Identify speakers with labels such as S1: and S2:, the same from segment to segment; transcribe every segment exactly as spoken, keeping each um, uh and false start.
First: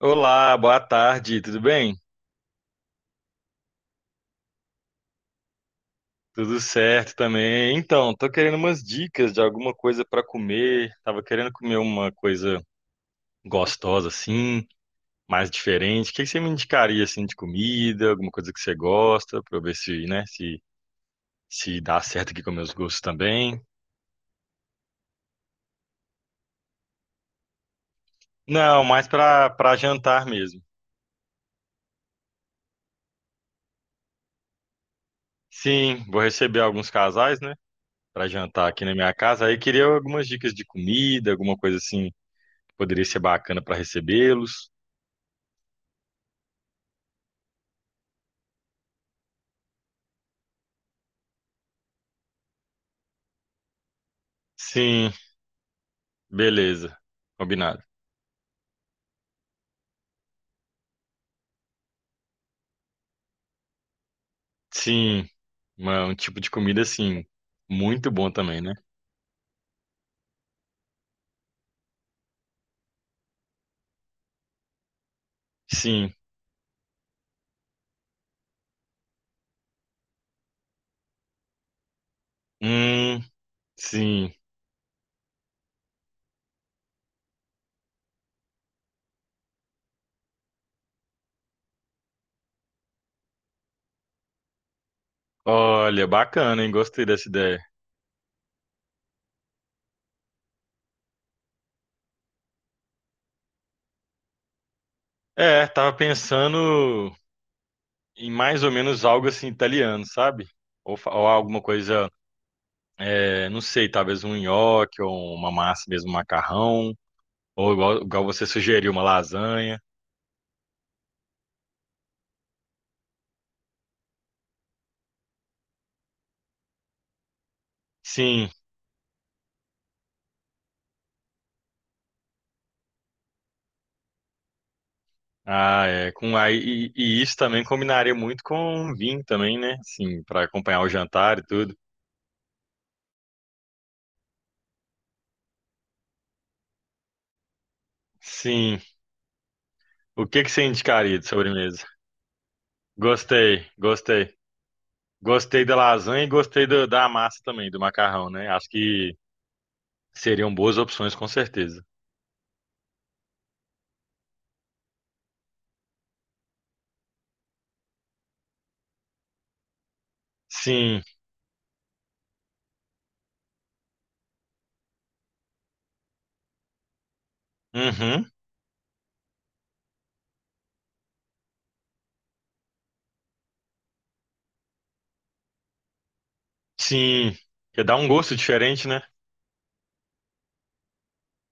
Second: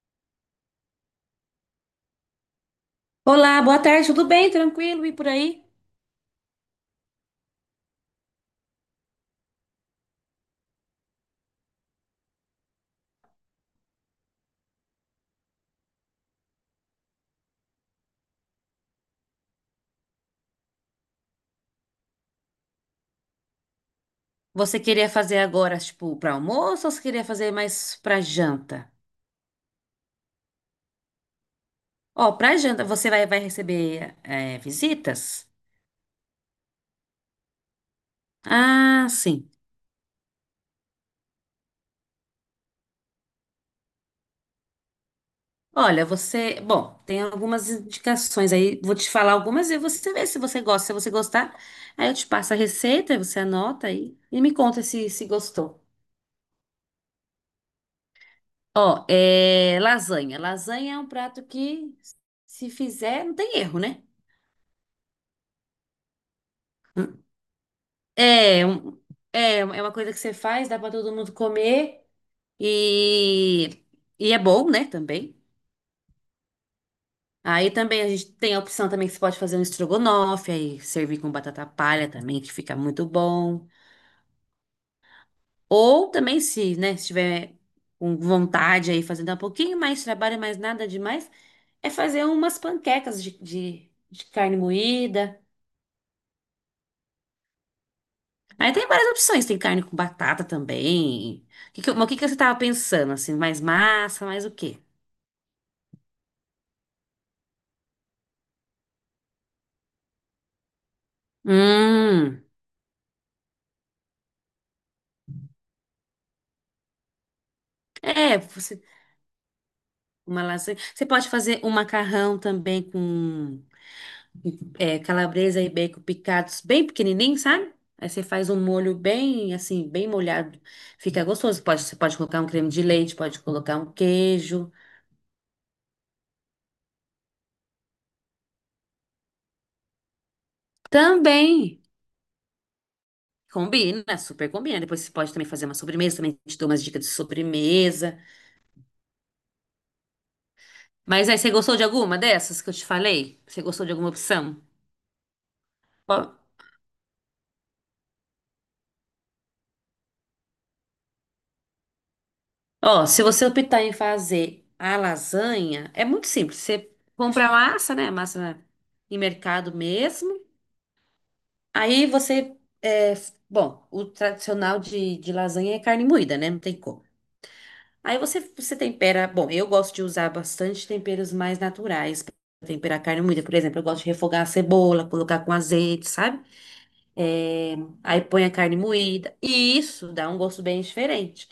S1: Olá, boa tarde, tudo bem?
S2: Olá, boa tarde, tudo bem? Tranquilo e por aí?
S1: Tudo certo também. Então, tô querendo umas dicas de alguma coisa para comer. Tava querendo comer uma coisa gostosa assim, mais diferente. O que que você me indicaria assim de comida, alguma coisa que você gosta, para eu ver se, né, se se dá certo aqui com meus gostos também.
S2: Você queria fazer agora, tipo, para almoço ou você queria fazer mais para
S1: Não,
S2: janta?
S1: mais para para jantar mesmo.
S2: Ó, para janta, você vai, vai receber é, visitas?
S1: Sim, vou receber alguns casais, né, para jantar aqui na
S2: Ah,
S1: minha casa.
S2: sim.
S1: Aí queria algumas dicas de comida, alguma coisa assim que poderia ser bacana para recebê-los.
S2: Olha, você. Bom, tem algumas indicações aí, vou te falar algumas e você vê se você gosta. Se você gostar, aí eu te passo a receita, você anota aí e me conta se,
S1: Sim.
S2: se gostou.
S1: Beleza, combinado.
S2: Ó, é lasanha. Lasanha é um prato que, se fizer, não tem erro, né?
S1: Sim, uma- um tipo de comida assim, muito bom também,
S2: É,
S1: né?
S2: um- é, é uma coisa que você faz, dá pra todo mundo comer e, e é bom, né, também.
S1: Sim,
S2: Aí também a gente tem a opção também que você pode fazer um estrogonofe, aí servir com batata palha também, que fica muito
S1: hum,
S2: bom.
S1: sim.
S2: Ou também se, né, se tiver com vontade aí, fazendo um pouquinho mais de trabalho, mas nada demais, é fazer umas panquecas de, de, de carne moída.
S1: Olha, bacana, hein? Gostei dessa ideia.
S2: Aí tem várias opções, tem carne com batata também. O que que- mas o que que você tava pensando, assim, mais massa, mais o quê?
S1: É, tava pensando em mais ou menos algo assim italiano, sabe? Ou, fa- ou alguma coisa,
S2: Hum,
S1: é, não sei, talvez um nhoque ou uma massa mesmo, um macarrão, ou igual, igual
S2: é,
S1: você
S2: você,
S1: sugeriu, uma lasanha.
S2: uma lasanha. Você pode fazer um macarrão também com é, calabresa e bacon picados bem pequenininho, sabe? Aí você
S1: Sim.
S2: faz um molho bem, assim, bem molhado. Fica gostoso. Pode, você pode colocar um creme de leite, pode colocar um queijo.
S1: Ah, é. Com, aí, e, e isso também combinaria muito com vinho também, né? Sim, para acompanhar o jantar e tudo.
S2: Também combina, super combina. Depois você pode também fazer uma sobremesa, também te dou umas dicas de sobremesa.
S1: Sim. O que que você indicaria de
S2: Mas aí, você gostou de
S1: sobremesa?
S2: alguma dessas que eu te falei? Você
S1: Gostei,
S2: gostou de alguma
S1: gostei.
S2: opção?
S1: Gostei da lasanha e gostei do- da massa também, do macarrão, né? Acho que seriam boas opções, com certeza.
S2: Ó, se você optar em fazer a lasanha, é muito simples. Você compra a massa, né? Massa em mercado mesmo.
S1: Sim.
S2: Aí você, é, bom, o tradicional de, de lasanha é carne moída, né? Não tem como. Aí
S1: Uhum.
S2: você, você tempera. Bom, eu gosto de usar bastante temperos mais naturais para temperar carne moída. Por exemplo, eu gosto de refogar a cebola, colocar com azeite, sabe?
S1: Sim.
S2: É,
S1: Porque dá um
S2: aí
S1: gosto
S2: põe a carne
S1: diferente, né?
S2: moída. E isso dá um gosto bem diferente.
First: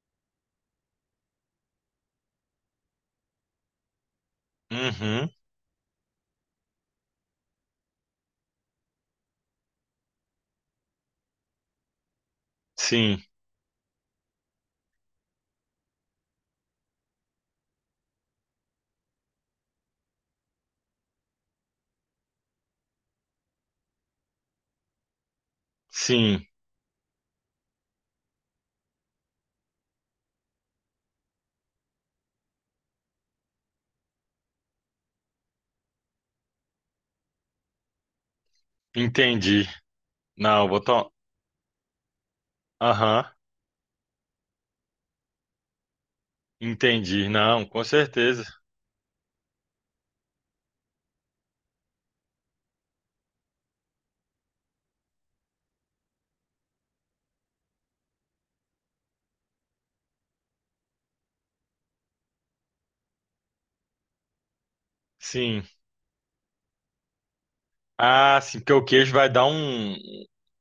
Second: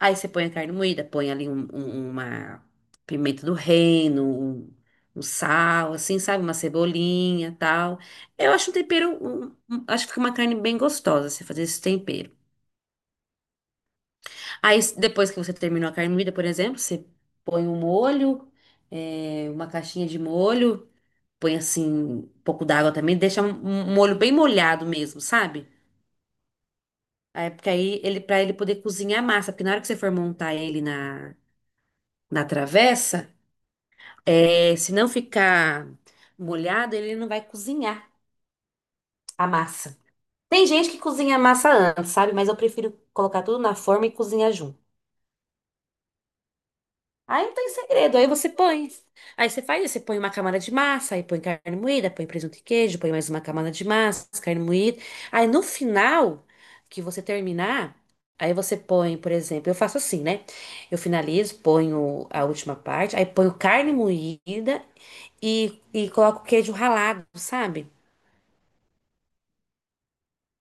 S2: Aí você põe a carne moída, põe ali um- um- uma pimenta do reino, um, um
S1: Uhum.
S2: sal, assim, sabe? Uma cebolinha, tal. Eu acho um tempero, um- um- acho que fica uma carne bem gostosa você fazer esse tempero.
S1: Sim.
S2: Aí depois que você terminou a carne moída, por exemplo, você põe um molho, é, uma caixinha de molho, põe assim um pouco d'água também, deixa um um molho bem molhado mesmo, sabe?
S1: Sim.
S2: Aí, porque aí ele para ele poder cozinhar a massa, porque na hora que você for montar ele na, na travessa, é, se não ficar molhado, ele não vai cozinhar a
S1: Entendi.
S2: massa. Tem
S1: Não, vou
S2: gente que
S1: tomar.
S2: cozinha a massa antes, sabe? Mas eu prefiro
S1: Aham.
S2: colocar tudo na forma e cozinhar junto.
S1: Entendi.
S2: Aí não
S1: Não,
S2: tem
S1: com
S2: segredo, aí
S1: certeza.
S2: você põe. Aí você faz, isso, você põe uma camada de massa, aí põe carne moída, põe presunto e queijo, põe mais uma camada de massa, carne moída. Aí no final, que você terminar, aí você põe, por exemplo, eu faço assim, né? Eu finalizo, ponho a última parte, aí ponho carne moída
S1: Sim.
S2: e, e coloco queijo ralado, sabe?
S1: Ah, sim, porque o queijo vai dar um,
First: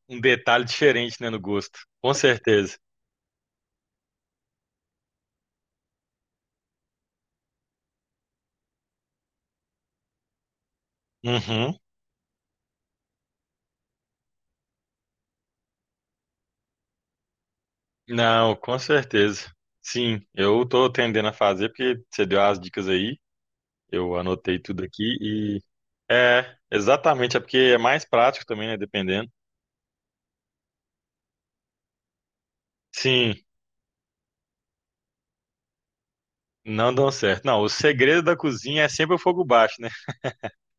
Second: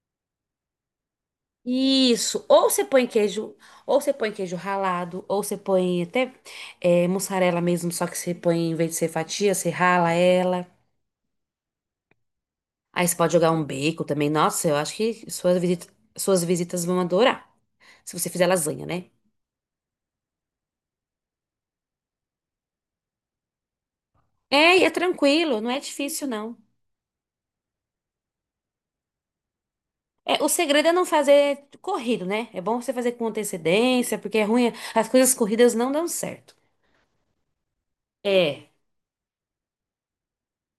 S1: um detalhe diferente, né, no gosto. Com
S2: Isso, ou
S1: certeza.
S2: você põe queijo, ou você põe queijo ralado, ou você põe até eh, mussarela mesmo, só que você põe, em vez de ser fatia, você rala ela.
S1: Uhum.
S2: Aí você pode jogar um bacon também. Nossa, eu acho que suas visitas, suas visitas vão adorar. Se você fizer
S1: Não, com
S2: lasanha, né?
S1: certeza. Sim, eu tô tendendo a fazer porque você deu as dicas aí, eu anotei
S2: É,
S1: tudo
S2: e é
S1: aqui
S2: tranquilo,
S1: e
S2: não é difícil,
S1: é,
S2: não.
S1: exatamente, é porque é mais prático também, né, dependendo.
S2: É, o segredo é não fazer corrido, né? É bom você fazer com
S1: Sim,
S2: antecedência, porque é ruim. As coisas corridas não dão certo.
S1: não dão certo. Não, o segredo da
S2: É.
S1: cozinha é sempre o fogo baixo, né?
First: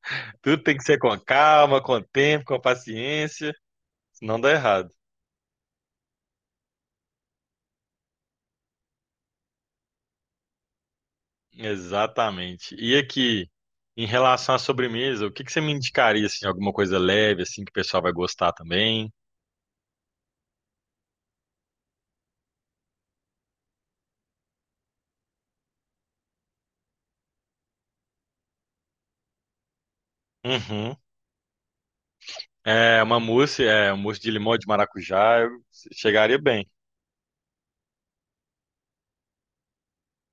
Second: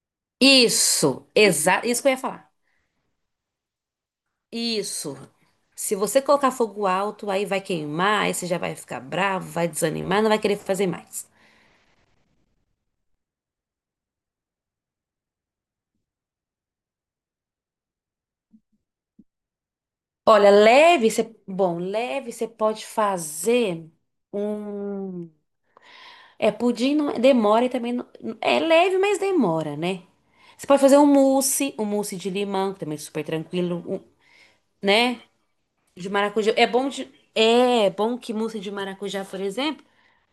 S1: Tudo tem que ser com
S2: Isso,
S1: calma,
S2: exato.
S1: com
S2: Isso que eu ia
S1: tempo,
S2: falar.
S1: com paciência, senão dá errado.
S2: Isso. Se você colocar fogo alto, aí vai queimar, aí você já vai ficar bravo, vai desanimar, não vai querer fazer mais.
S1: Exatamente. E aqui, em relação à sobremesa, o que que você me indicaria, assim, alguma coisa leve, assim, que o pessoal vai gostar também?
S2: Olha, leve, você, bom, leve você pode fazer um, é pudim não é, demora e também não- é leve, mas demora, né? Você pode
S1: Uhum.
S2: fazer um mousse, um mousse de limão, que também é
S1: É, uma
S2: super
S1: mousse,
S2: tranquilo,
S1: é, um
S2: um-
S1: mousse de limão e de
S2: né?
S1: maracujá, eu
S2: De
S1: chegaria
S2: maracujá, é
S1: bem.
S2: bom de, é bom que mousse de maracujá, por exemplo,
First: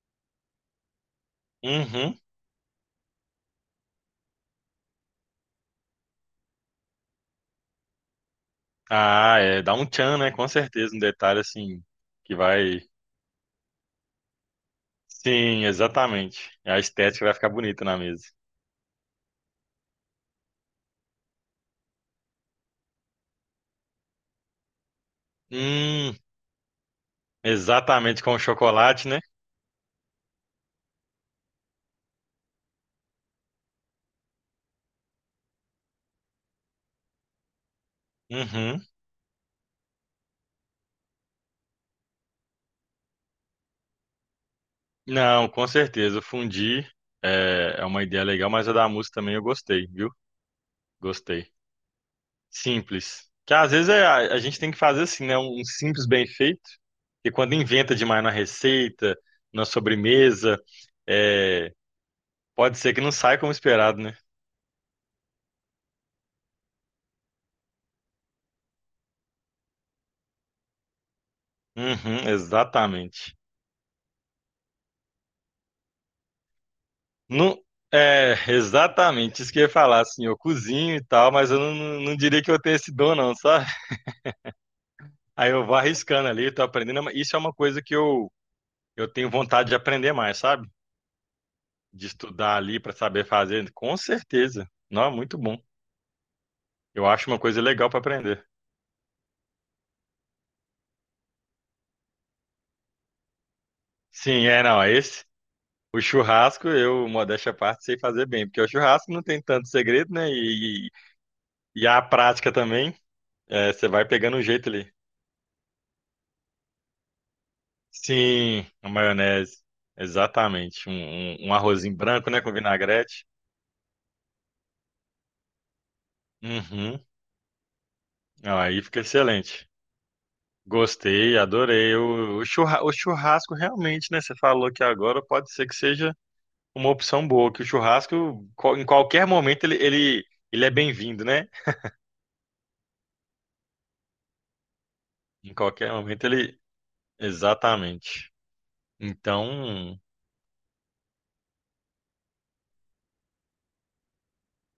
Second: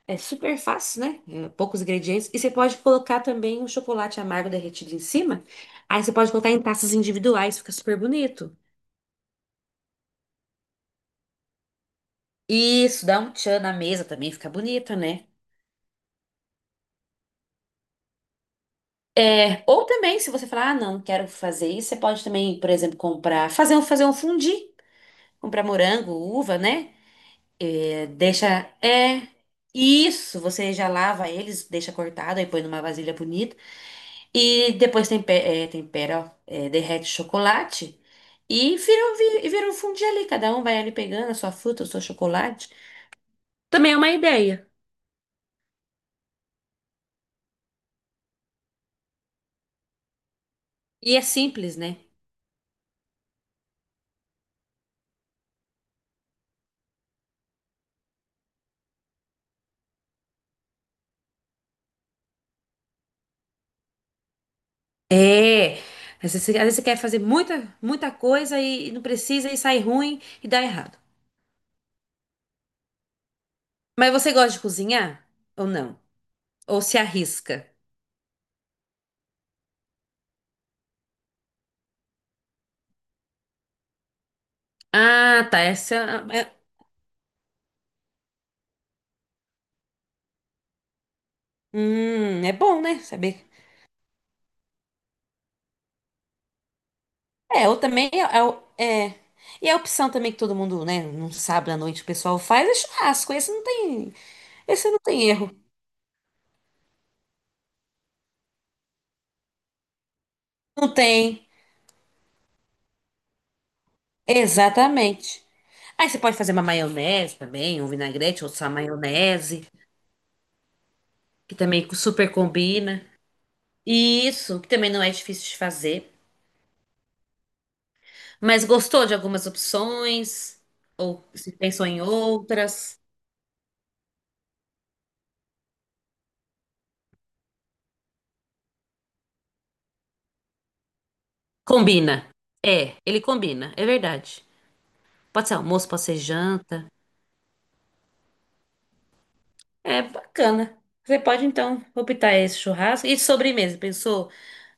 S2: é super fácil, né? É, poucos
S1: Uhum.
S2: ingredientes e você pode colocar também um chocolate amargo derretido em cima. Aí você pode colocar em taças individuais, fica super bonito.
S1: Ah, é, dá um tchan, né? Com certeza, um detalhe, assim, que vai...
S2: Isso, dá um tchan na mesa também, fica bonito, né?
S1: Sim, exatamente. A estética vai ficar bonita na mesa.
S2: É, ou também, se você falar, ah, não, quero fazer isso, você pode também, por exemplo, comprar, fazer um, fazer um fundi, comprar morango,
S1: Hum,
S2: uva, né? É,
S1: exatamente, com o
S2: deixa,
S1: chocolate, né?
S2: é, isso, você já lava eles, deixa cortado, aí põe numa vasilha bonita, e depois tempera, é, tempera, ó, é, derrete o chocolate, e
S1: Uhum.
S2: vira, um vi- e vira um fundi ali, cada um vai ali pegando a sua fruta, o seu chocolate. Também é uma ideia.
S1: Não, com certeza. O Fundi é, é uma ideia legal, mas a da música também eu gostei, viu?
S2: E é
S1: Gostei.
S2: simples, né?
S1: Simples. Que às vezes é, a, a gente tem que fazer assim, né? Um simples bem feito. E quando inventa demais na receita, na sobremesa, é, pode ser que não saia como esperado, né?
S2: É, às vezes, você às vezes você quer fazer muita, muita coisa e, e não precisa e sai ruim e dá errado.
S1: Uhum, exatamente.
S2: Mas você gosta de cozinhar ou não? Ou se
S1: Não,
S2: arrisca?
S1: é, exatamente. Isso que eu ia falar, assim, eu cozinho e tal, mas eu não, não não diria que eu tenho esse dom, não, sabe?
S2: Ah,
S1: Aí
S2: tá.
S1: eu vou
S2: Essa
S1: arriscando
S2: é,
S1: ali,
S2: é,
S1: tô aprendendo. Isso é uma coisa que eu Eu tenho vontade de aprender mais, sabe? De
S2: hum, é
S1: estudar ali
S2: bom,
S1: para
S2: né?
S1: saber
S2: Saber.
S1: fazer, com certeza. Não, é muito bom. Eu acho uma coisa
S2: É, ou
S1: legal para
S2: também é, é,
S1: aprender.
S2: o- é. E é a opção também que todo mundo, né, num sábado à noite o pessoal faz é churrasco. Esse não tem,
S1: Sim, é, não,
S2: esse não
S1: esse.
S2: tem erro.
S1: O churrasco, eu, modéstia à parte, sei fazer bem, porque o churrasco não tem tanto segredo, né? E,
S2: Não tem.
S1: e, e a prática também, é, você vai pegando o jeito ali.
S2: Exatamente. Aí você pode fazer uma maionese também, um vinagrete ou
S1: Sim,
S2: só
S1: a maionese,
S2: maionese,
S1: exatamente. Um, um, um
S2: que também
S1: arrozinho branco,
S2: super
S1: né, com
S2: combina.
S1: vinagrete.
S2: E isso, que também não é difícil de fazer.
S1: Uhum. Não,
S2: Mas
S1: aí fica
S2: gostou de algumas
S1: excelente.
S2: opções? Ou
S1: Gostei,
S2: se pensou
S1: adorei.
S2: em
S1: O, o churra- o
S2: outras?
S1: churrasco realmente, né? Você falou que agora pode ser que seja uma opção boa, que o churrasco, co- em qualquer momento, ele, ele, ele é bem-vindo, né?
S2: Combina. É, ele combina, é verdade. Pode
S1: Em
S2: ser almoço,
S1: qualquer
S2: pode ser
S1: momento ele.
S2: janta.
S1: Exatamente. Então,
S2: É bacana. Você pode então optar esse churrasco. E de sobremesa, pensou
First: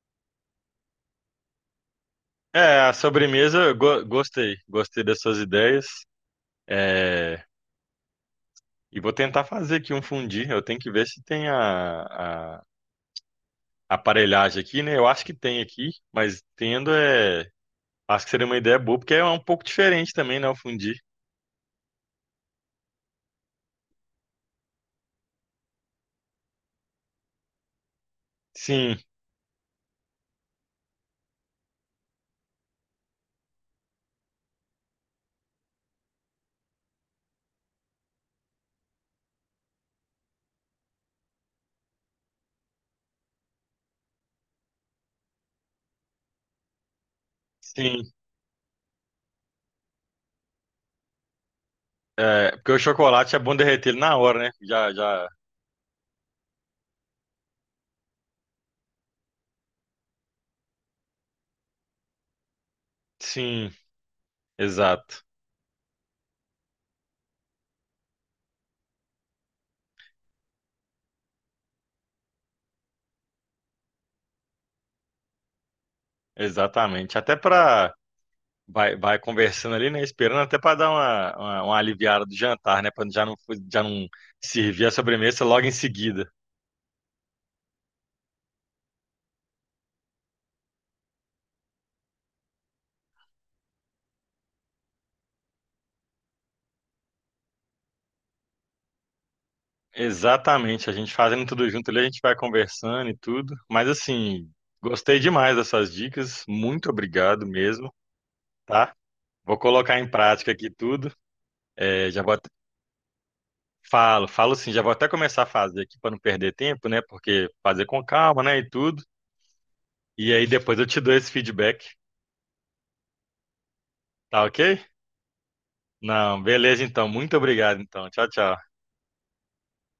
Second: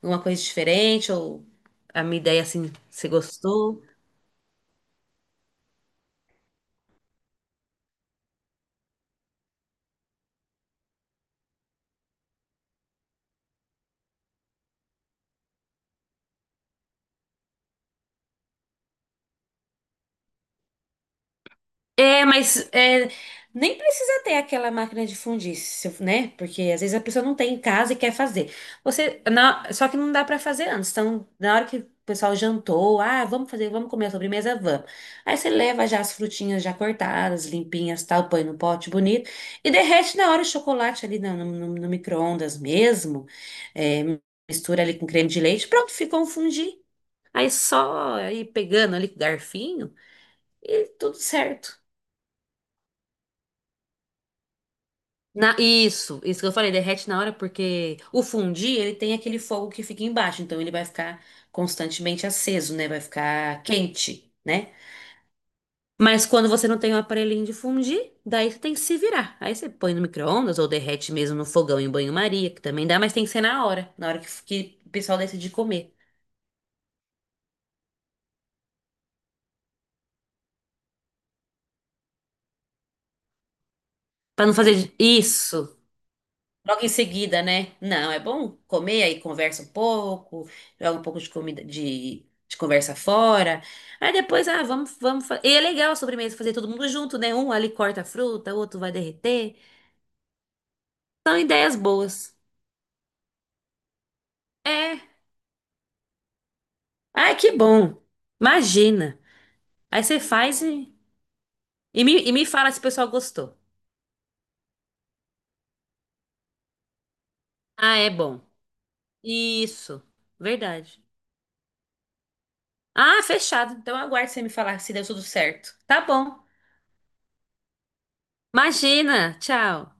S2: em uma coisa diferente? Ou a minha ideia assim,
S1: é, a
S2: você
S1: sobremesa, eu
S2: gostou?
S1: go- gostei. Gostei das suas ideias. É, e vou tentar fazer aqui um fundi. Eu tenho que ver se tem a, a aparelhagem aqui, né? Eu acho que tem aqui, mas tendo é. Acho que seria uma ideia boa, porque é um pouco diferente também, né? O fundir.
S2: É, mas é, nem precisa ter aquela máquina de fundir, se eu- né? Porque às vezes a pessoa não tem em casa e quer fazer.
S1: Sim,
S2: Você, na- só que não dá pra fazer antes. Então, na hora que o pessoal jantou, ah, vamos fazer, vamos comer a sobremesa, vamos. Aí você leva já as frutinhas já cortadas, limpinhas, tal, põe no pote bonito e derrete na hora o chocolate ali no, no, no micro-ondas mesmo. É, mistura ali com creme de leite, pronto, ficou um fondue. Aí
S1: sim.
S2: só ir pegando ali com o garfinho e tudo certo.
S1: É, porque o chocolate é bom derreter ele na hora, né? Já, já.
S2: Na- isso, isso que eu falei, derrete na hora porque o fundi, ele tem aquele fogo que fica embaixo, então ele vai ficar constantemente aceso, né? Vai ficar
S1: Sim,
S2: quente, né?
S1: exato.
S2: Mas quando você não tem um aparelhinho de fundir, daí você tem que se virar. Aí você põe no micro-ondas ou derrete mesmo no fogão em banho-maria, que também dá, mas tem que ser na hora, na hora que, que o pessoal decide comer.
S1: Exatamente. Até para vai, vai conversando ali, né? Esperando até para dar uma, uma, uma aliviada do jantar, né? Para já não, já não
S2: Pra não
S1: servir a
S2: fazer
S1: sobremesa logo em
S2: isso.
S1: seguida.
S2: Logo em seguida, né? Não, é bom comer, aí conversa um pouco, joga um pouco de comida, de, de conversa fora. Aí depois, ah, vamos, vamos. fa- E é legal a sobremesa fazer todo mundo junto, né? Um ali corta a fruta, o outro vai derreter.
S1: Exatamente. A gente
S2: São
S1: fazendo tudo
S2: ideias
S1: junto ali, a gente
S2: boas.
S1: vai conversando e tudo. Mas assim,
S2: É.
S1: gostei demais dessas dicas. Muito
S2: Ai,
S1: obrigado
S2: que
S1: mesmo,
S2: bom.
S1: tá?
S2: Imagina.
S1: Vou colocar
S2: Aí
S1: em
S2: você
S1: prática
S2: faz
S1: aqui
S2: e,
S1: tudo.
S2: e
S1: É, já
S2: me, e
S1: vou
S2: me
S1: até-
S2: fala se o pessoal gostou.
S1: falo, falo sim, já vou até começar a fazer aqui para não perder tempo, né? Porque fazer
S2: Ah,
S1: com
S2: é bom.
S1: calma, né? E tudo.
S2: Isso.
S1: E aí depois eu te
S2: Verdade.
S1: dou esse feedback,
S2: Ah, fechado. Então eu aguardo você
S1: tá
S2: me falar
S1: ok?
S2: se deu tudo certo. Tá
S1: Não,
S2: bom.
S1: beleza então. Muito obrigado então. Tchau, tchau.
S2: Imagina. Tchau.